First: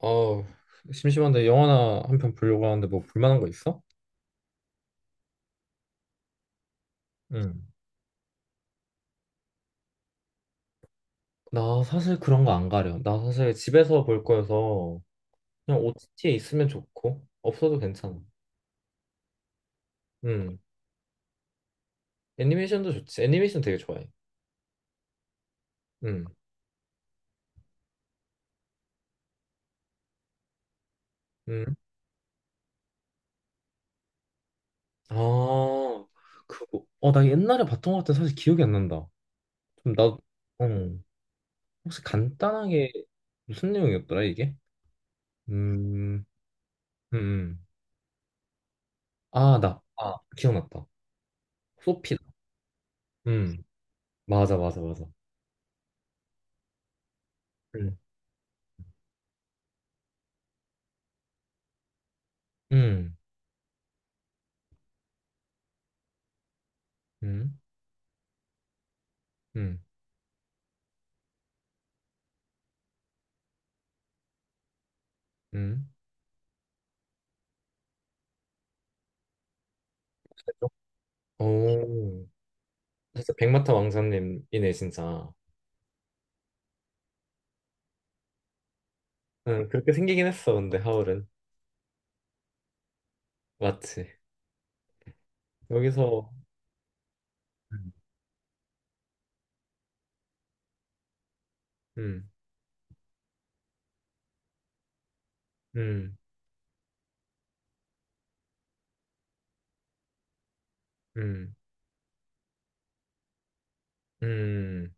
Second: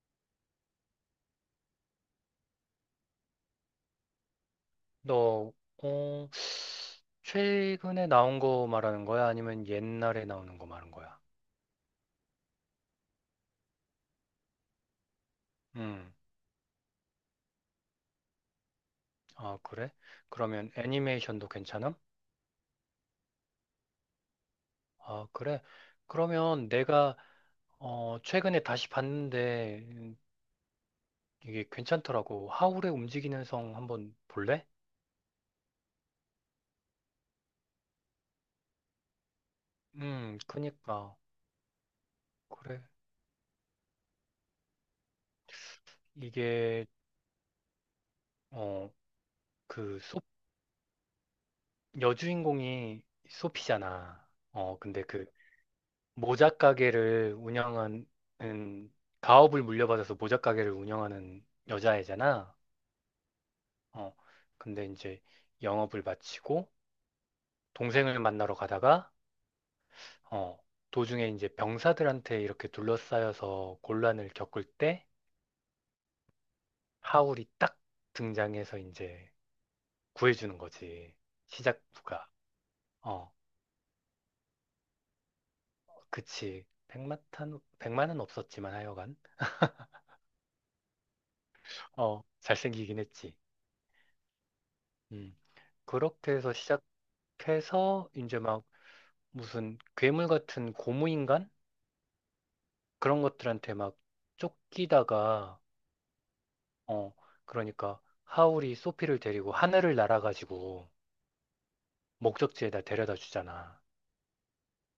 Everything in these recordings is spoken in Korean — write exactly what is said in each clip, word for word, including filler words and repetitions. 어, 심심한데 영화나 한 편 보려고 하는데 뭐 볼만한 거 있어? 너, 어, 응. 최근에 나온 거 말하는 거야? 아니면 옛날에 나오는 거 말하는 거야? 나 사실 그런 거 안 가려. 나 사실 집에서 볼 거여서 그냥 음, 오티티에 있으면 좋고 없어도 괜찮아. 아, 그래? 응. 그러면 애니메이션도 괜찮음? 애니메이션도 좋지. 애니메이션 되게 좋아해. 아, 그래? 응, 그러면 내가, 어, 최근에 다시 봤는데, 음, 응. 이게 괜찮더라고. 하울의 움직이는 성 한번 볼래? 아, 그거. 어, 나 옛날에 봤던 것 같아. 사실 기억이 안 난다. 좀 나, 음, 어, 그니까. 혹시 그래. 간단하게 무슨 내용이었더라 이게? 음, 이게, 음, 음. 어, 아, 나, 그, 아, 소, 기억났다. 소피다. 여주인공이 음, 소피잖아. 맞아, 어, 맞아, 근데 맞아. 그, 모자 가게를 운영한, 음, 가업을 물려받아서 모자 가게를 운영하는 여자애잖아. 음, 어. 근데 이제 영업을 마치고 음, 동생을 만나러 가다가 음, 어, 도중에 이제 병사들한테 이렇게 둘러싸여서 곤란을 겪을 때 음. 하울이 딱 등장해서 이제 구해주는 그래서? 거지. 오, 시작부가. 어, 진짜 백마탄 왕자님이네, 진짜. 그치. 백마탄, 백만은 없었지만 하여간. 응, 그렇게 생기긴 했어, 근데 하울은. 어, 잘생기긴 했지. 맞지. 음. 여기서. 그렇게 해서 음, 시작해서 이제 막 무슨 괴물 같은 고무인간? 음, 그런 것들한테 막 쫓기다가, 음, 어, 그러니까 하울이 소피를 데리고 하늘을 날아가지고 음. 목적지에다 데려다 주잖아. 음.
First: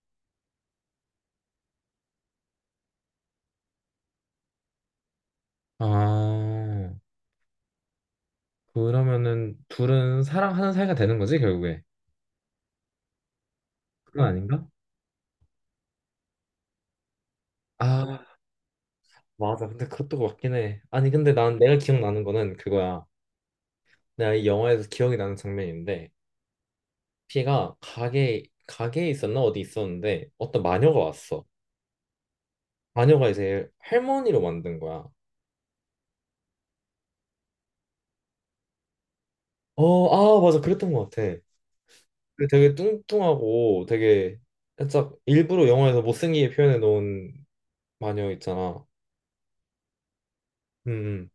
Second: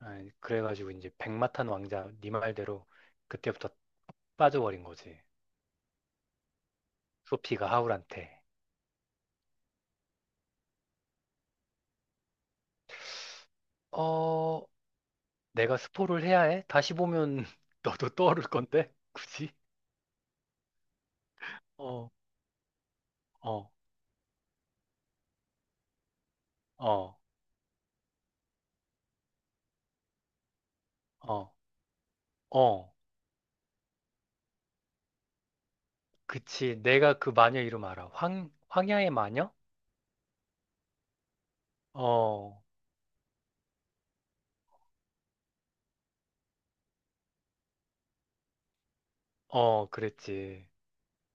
아, 그래가지고 이제 백마탄 왕자, 네 말대로 그때부터 빠져버린 거지. 아, 소피가 하울한테. 그러면은 둘은 사랑하는 사이가 되는 거지, 결국에? 그건 어, 아닌가? 내가 스포를 해야 해? 다시 보면 너도 아, 떠오를 건데? 굳이? 맞아. 근데 그것도 맞긴 해. 아니, 근데 난 내가 어, 기억나는 거는 그거야. 어, 내가 이 영화에서 기억이 나는 장면인데, 어, 피가 가게 가게에 있었나 어디 있었는데 어떤 마녀가 왔어. 어, 어. 마녀가 이제 할머니로 만든 거야. 그치. 내가 그 마녀 이름 알아. 황, 황야의 마녀? 어, 아, 맞아. 그랬던 것 같아. 근데 어, 되게 뚱뚱하고 되게 살짝 일부러 영화에서 못생기게 표현해 놓은 마녀 있잖아. 어, 그랬지. 음, 음.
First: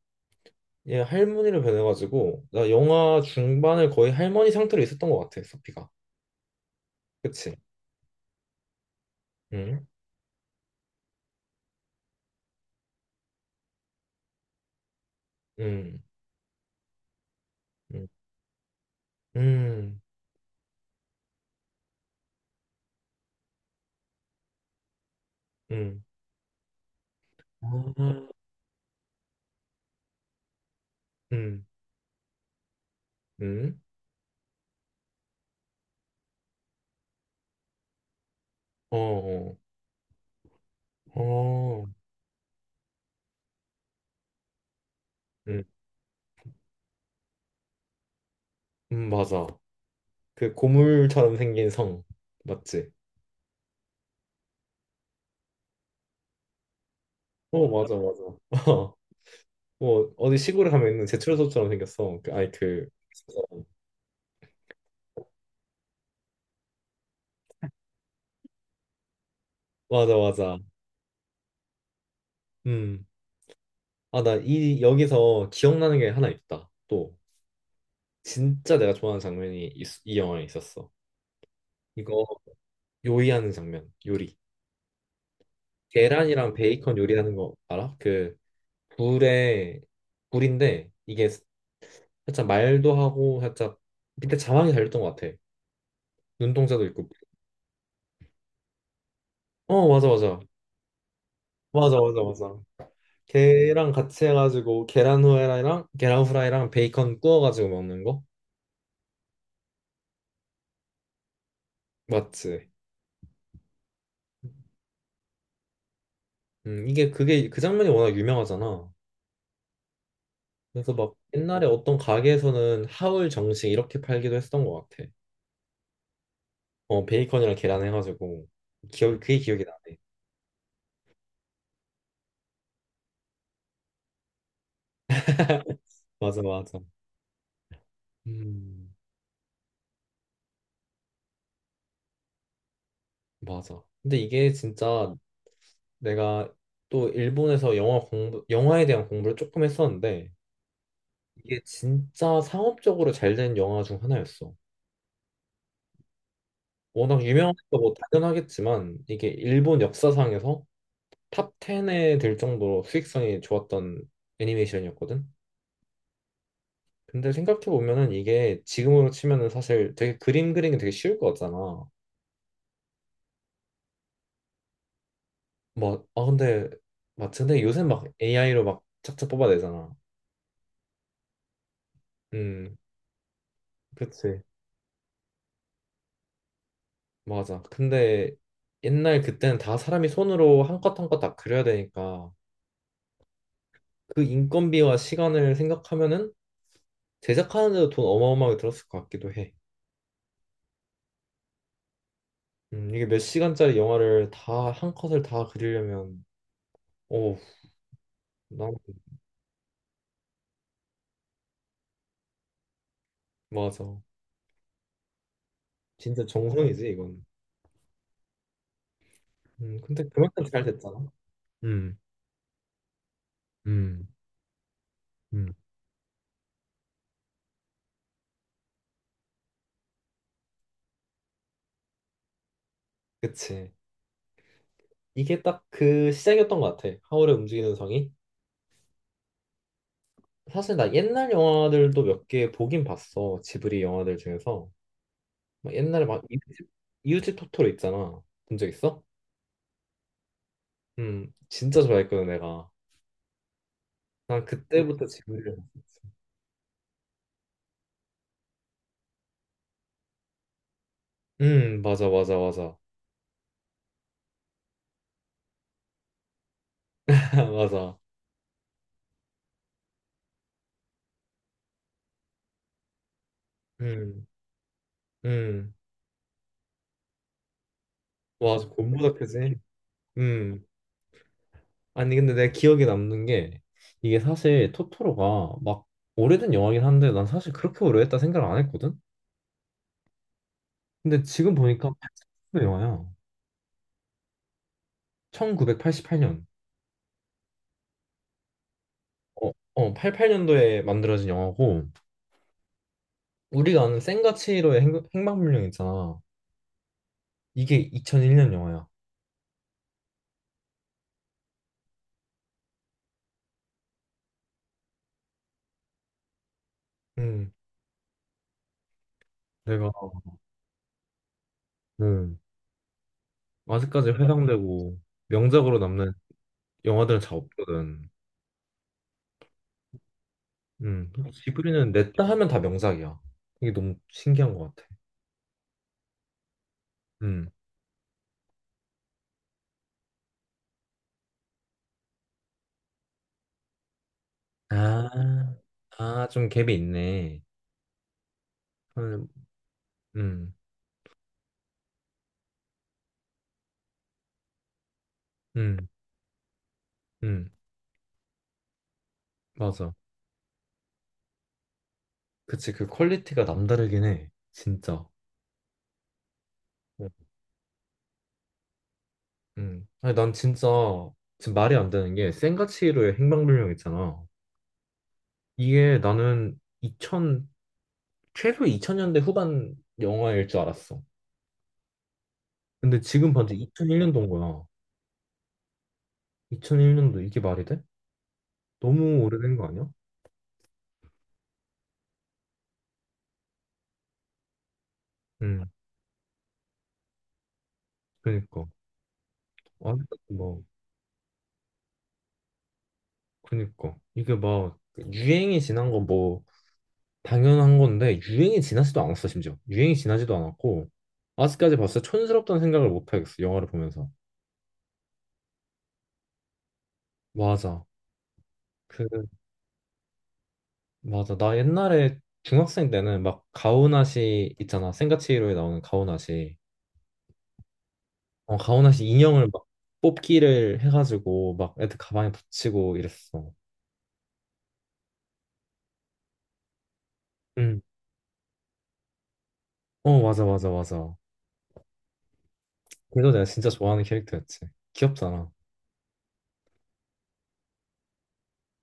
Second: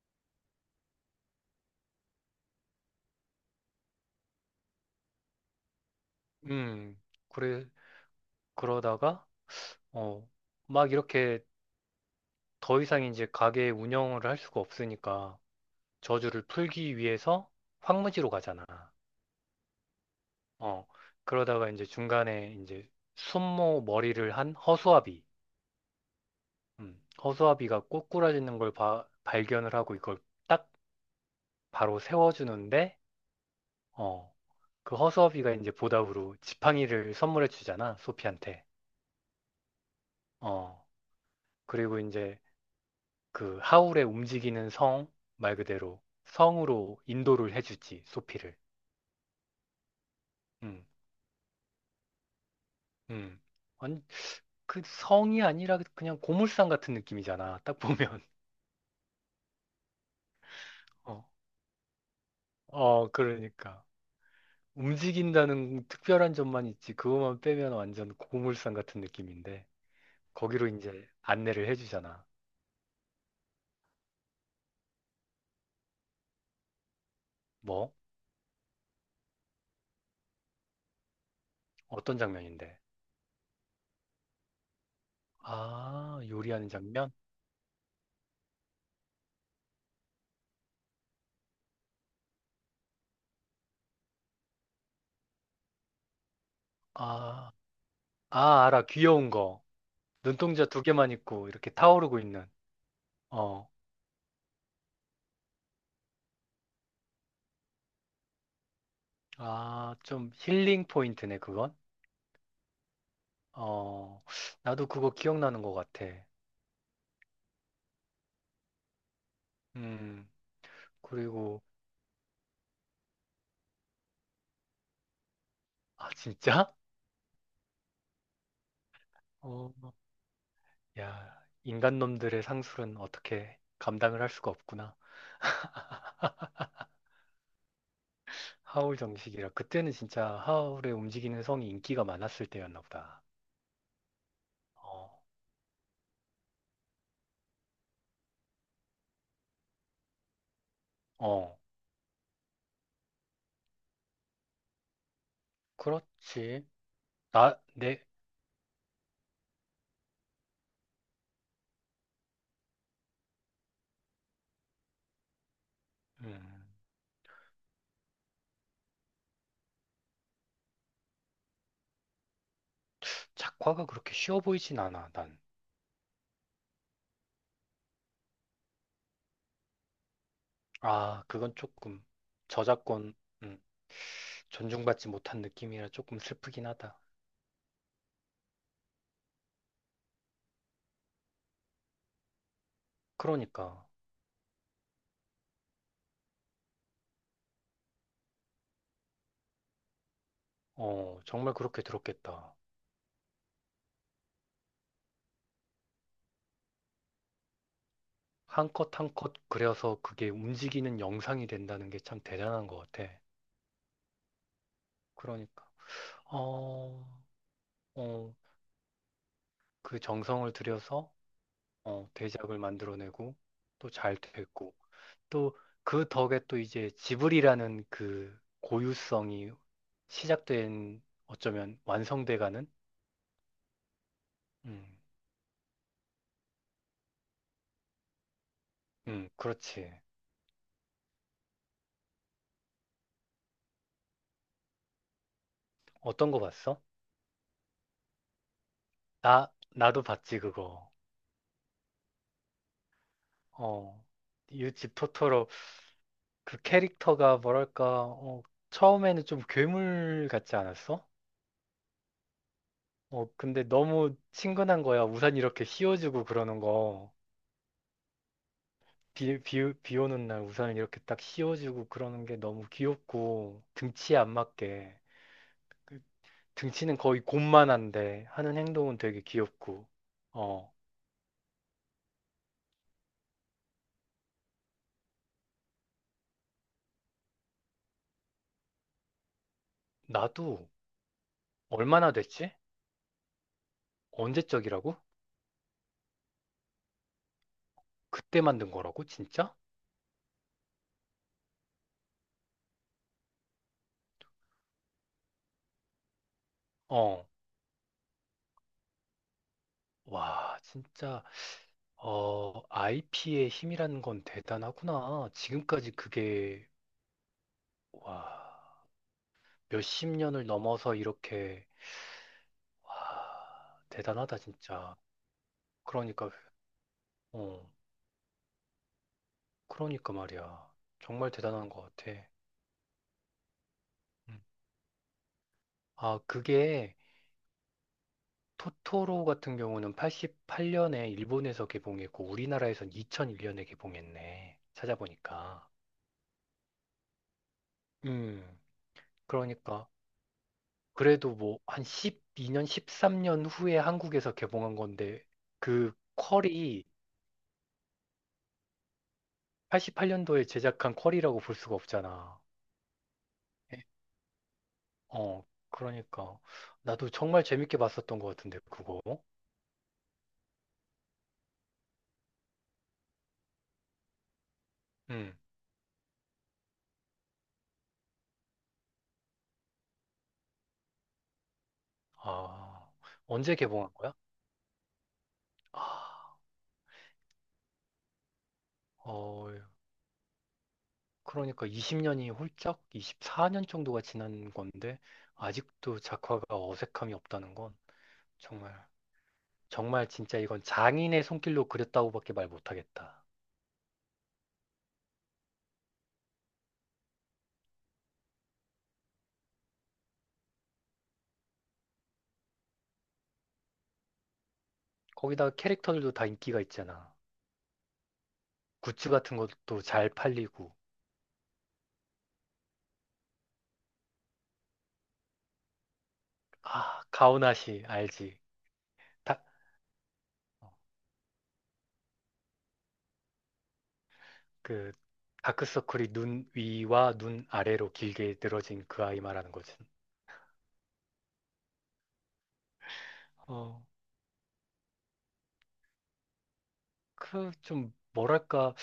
얘 할머니로 변해가지고 나 영화 중반을 거의 할머니 상태로 있었던 것 같아. 소피가. 음, 그치? 그래, 그러다가, 음, 어, 막 이렇게 더 이상 이제 가게 운영을 할 수가 없으니까 음, 저주를 풀기 위해서 음, 황무지로 가잖아. 음, 어, 그러다가 이제 중간에 이제 순모 머리를 한 허수아비. 음, 음, 허수아비가 아, 꼬꾸라지는 걸 봐- 발견을 하고 이걸 딱 음, 바로 세워주는데, 음, 어, 그 허수아비가 이제 보답으로 지팡이를 선물해 주잖아, 소피한테. 어, 어, 어. 어, 그리고 이제 그 하울의 움직이는 성, 말 음, 그대로 성으로 인도를 해주지, 소피를. 음, 맞아. 그 음, 고물처럼 생긴 성. 맞지? 음. 아니, 그 성이 아니라 그냥 고물상 같은 느낌이잖아, 어, 딱 맞아, 보면. 맞아. 어. 뭐 어디 시골에 가면 있는 어, 제철소처럼 생겼어 그, 아니 그. 어, 그러니까. 움직인다는 특별한 점만 있지, 그것만 빼면 완전 고물상 같은 느낌인데, 맞아, 맞아. 거기로 이제 안내를 해주잖아. 음아. 나 이 여기서 기억나는 게 하나 있다, 또. 뭐? 진짜 내가 좋아하는 장면이 이, 이 영화에 있었어. 어떤 이거, 장면인데? 요리하는 장면. 요리, 아, 계란이랑 요리하는 베이컨 장면? 요리하는 거 알아? 그, 불에. 불인데, 이게 살짝 말도 하고, 살짝 밑에 자막이 달렸던 것 같아. 눈동자도 있고. 아, 아, 알아. 귀여운 거. 어, 맞아, 맞아, 눈동자 두 개만 있고 이렇게 맞아. 타오르고 맞아, 있는. 맞아. 어. 걔랑 같이 해가지고 계란 후라이랑 계란 후라이랑 베이컨 구워가지고 먹는 거. 아, 좀 힐링 포인트네, 그건. 맞지. 어. 나도 그거 기억나는 것 같아. 음, 이게 그게 그 장면이 워낙 유명하잖아. 음. 그래서 막 그리고 옛날에 어떤 가게에서는 하울 정식 이렇게 팔기도 했었던 것 같아. 아, 진짜? 어, 베이컨이랑 계란 해가지고. 기억 그게 기억이 어. 나네. 야, 인간 놈들의 상술은 어떻게 감당을 할 수가 없구나. 맞아, 맞아. 음, 하울 정식이라. 그때는 진짜 하울의 움직이는 성이 인기가 많았을 때였나 보다. 맞아. 근데 이게 어. 진짜, 내가 또 일본에서 영화 공부 영화에 대한 공부를 조금 했었는데, 어. 이게 진짜 상업적으로 잘 된 영화 중 하나였어. 그렇지. 워낙 나, 유명하니까 뭐 내, 당연하겠지만 이게 일본 역사상에서 탑 십에 들 정도로 수익성이 좋았던 애니메이션이었거든. 음. 근데 생각해 보면은 이게 지금으로 치면은 사실 되게 그림 그리기 되게 쉬울 것 같잖아. 작화가 그렇게 쉬워 보이진 않아, 난. 뭐, 아, 근데 맞지? 근데 요새 막 에이아이로 막 착착 뽑아내잖아. 아, 그건 조금 음, 저작권, 음, 그치. 존중받지 못한 느낌이라 조금 슬프긴 하다. 맞아. 근데 옛날 그때는 다 사람이 손으로 한 컷 한 컷 다 그려야 되니까 그러니까, 그 인건비와 시간을 생각하면은 제작하는 데도 돈 어마어마하게 들었을 것 같기도 해. 어, 정말 그렇게 들었겠다. 음, 이게 몇 시간짜리 영화를 다 한 컷을 다 그리려면. 오, 한 난 컷 한 컷 그려서 그게 움직이는 영상이 된다는 게 참 대단한 것 같아. 맞아. 그러니까, 진짜 정성이지 어, 이건. 어, 음, 그 근데 그만큼 정성을 잘 됐잖아. 들여서 음, 어, 대작을 만들어내고 또 음, 잘 됐고 음. 또 그 덕에 또 이제 지브리라는 그 고유성이 시작된, 어쩌면 완성돼가는. 그치. 음, 이게 딱 그 시작이었던 것 같아. 하울의 움직이는 성이. 음, 그렇지. 사실 나 옛날 영화들도 몇 개 보긴 봤어. 지브리 영화들 중에서. 막 옛날에 막 어떤 거 이웃집, 봤어? 이웃집 토토로 있잖아. 본 적 있어? 나, 나도 봤지, 그거. 음, 진짜 좋아했거든 내가. 어, 난 유지 그때부터 토토로, 지브리를 봤었지. 그 캐릭터가 뭐랄까, 어, 처음에는 좀 괴물 같지 않았어? 음, 맞아, 맞아, 맞아. 어, 근데 너무 친근한 거야. 우산 이렇게 씌워주고 그러는 거. 맞아. 비, 비, 비 오는 날 우산을 이렇게 딱 씌워주고 그러는 게 너무 귀엽고, 등치에 음. 안 맞게. 음, 그 등치는 거의 곰만한데 와, 하는 행동은 곰보다 되게 크지? 귀엽고. 음, 어, 아니, 근데 내 기억에 남는 게, 이게 사실 토토로가 막 오래된 영화긴 한데, 난 사실 그렇게 오래됐다 생각을 안 했거든? 나도. 근데 지금 보니까 얼마나 됐지? 팔십 년도 영화야. 언제적이라고? 천구백팔십팔 년. 그때 만든 거라고? 어, 진짜? 어, 팔십팔 년도에 만들어진 영화고, 우리가 아는 센과 치히로의 행, 행방불명 있잖아. 어. 이게 이천일 년 영화야. 와, 진짜, 어, 아이피의 힘이라는 건 대단하구나. 지금까지 그게, 음, 와, 내가, 몇십 년을 넘어서 이렇게, 음, 와, 아직까지 대단하다, 진짜. 회상되고, 명작으로 남는 그러니까, 영화들은 잘 어, 없거든. 그러니까 말이야. 음, 정말 대단한 것 지브리는 같아. 냈다 하면 다 명작이야. 이게 너무 음. 신기한 것 같아. 아, 그게, 음. 토토로 같은 경우는 팔십팔 년에 일본에서 개봉했고, 우리나라에선 이천일 년에 개봉했네. 아, 찾아보니까. 아, 좀 갭이 있네. 음, 음, 그러니까. 음, 그래도 뭐 한 십이 년, 십삼 년 후에 한국에서 개봉한 건데 음, 그 퀄이 음, 맞아. 팔십팔 년도에 제작한 퀄이라고 볼 수가 없잖아. 그치, 그 퀄리티가 예. 남다르긴 해. 진짜. 어, 그러니까 어, 나도 정말 재밌게 봤었던 것 같은데 그거. 음. 아니, 난 진짜, 지금 말이 안 되는 게, 센과 치히로의 행방불명 있잖아. 음. 이게 나는 이천, 최소 이천 년대 후반 영화일 줄 알았어. 아, 근데 지금 언제 봤는데 개봉한 거야? 이천일 년도인 거야. 아, 이천일 년도 이게 말이 돼? 너무 어, 오래된 거 아니야? 그러니까 이십 년이 훌쩍 이십사 년 정도가 지난 건데 음. 아직도 작화가 어색함이 없다는 건 그니까 정말 아직 정말 지 진짜 이건 뭐 장인의 손길로 그렸다고밖에 말 못하겠다. 그니까 이게 막 유행이 지난 건 뭐 당연한 건데, 유행이 지나지도 않았어. 심지어 유행이 지나지도 않았고 아직까지 봤을 때 촌스럽다는 생각을 못 하겠어, 영화를 보면서. 거기다가 캐릭터들도 다 인기가 있잖아. 맞아. 그, 굿즈 같은 것도 잘 팔리고. 맞아. 나 옛날에 중학생 때는 막 가오나시 있잖아. 센가치히로에 나오는 가오나시, 아, 가오나시 알지? 어, 가오나시 다, 인형을 막 어, 뽑기를 해가지고 막 애들 가방에 붙이고 이랬어. 그 다크서클이 눈 위와 눈 아래로 응. 길게 늘어진 그 아이 말하는 거지. 어, 맞아, 맞아, 맞아. 그래서 내가 진짜 어, 좋아하는 캐릭터였지. 귀엽잖아. 그 좀 뭐랄까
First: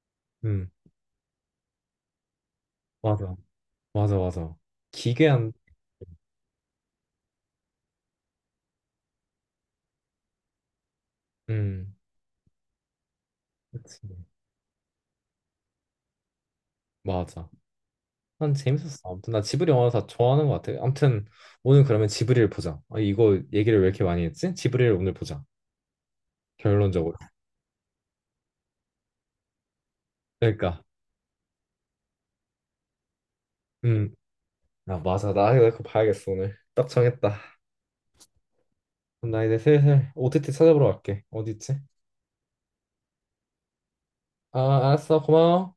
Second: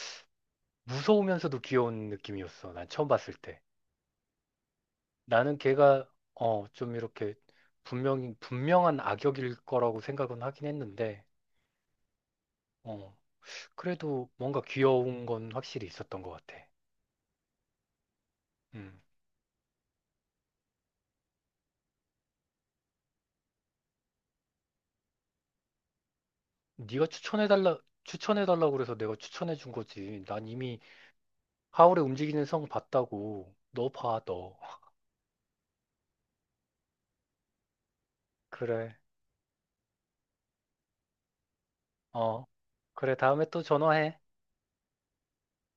음. 무서우면서도 귀여운 느낌이었어. 난 처음 봤을 맞아, 때. 맞아, 맞아. 기괴한. 나는 걔가 어, 좀 이렇게 분명히 분명한 악역일 거라고 생각은 하긴 했는데 음, 어, 그치. 그래도 뭔가 귀여운 건 확실히 있었던 것 같아. 맞아. 난 재밌었어. 음. 아무튼 나 지브리 영화 다 좋아하는 것 같아. 아무튼 오늘 그러면 지브리를 보자. 아, 이거 얘기를 왜 이렇게 많이 했지? 지브리를 오늘 보자. 네가 결론적으로. 추천해달라, 추천해달라고 그래서 내가 추천해준 거지. 난 이미 그러니까, 하울의 움직이는 성 봤다고. 너 음, 봐, 너. 아, 맞아. 나 이거 그거 봐야겠어 오늘. 딱 정했다. 그래. 그럼 나 이제 슬슬 오티티 찾아보러 갈게. 어디 있지? 어. 그래, 다음에 또 전화해. 아, 알았어. 고마워.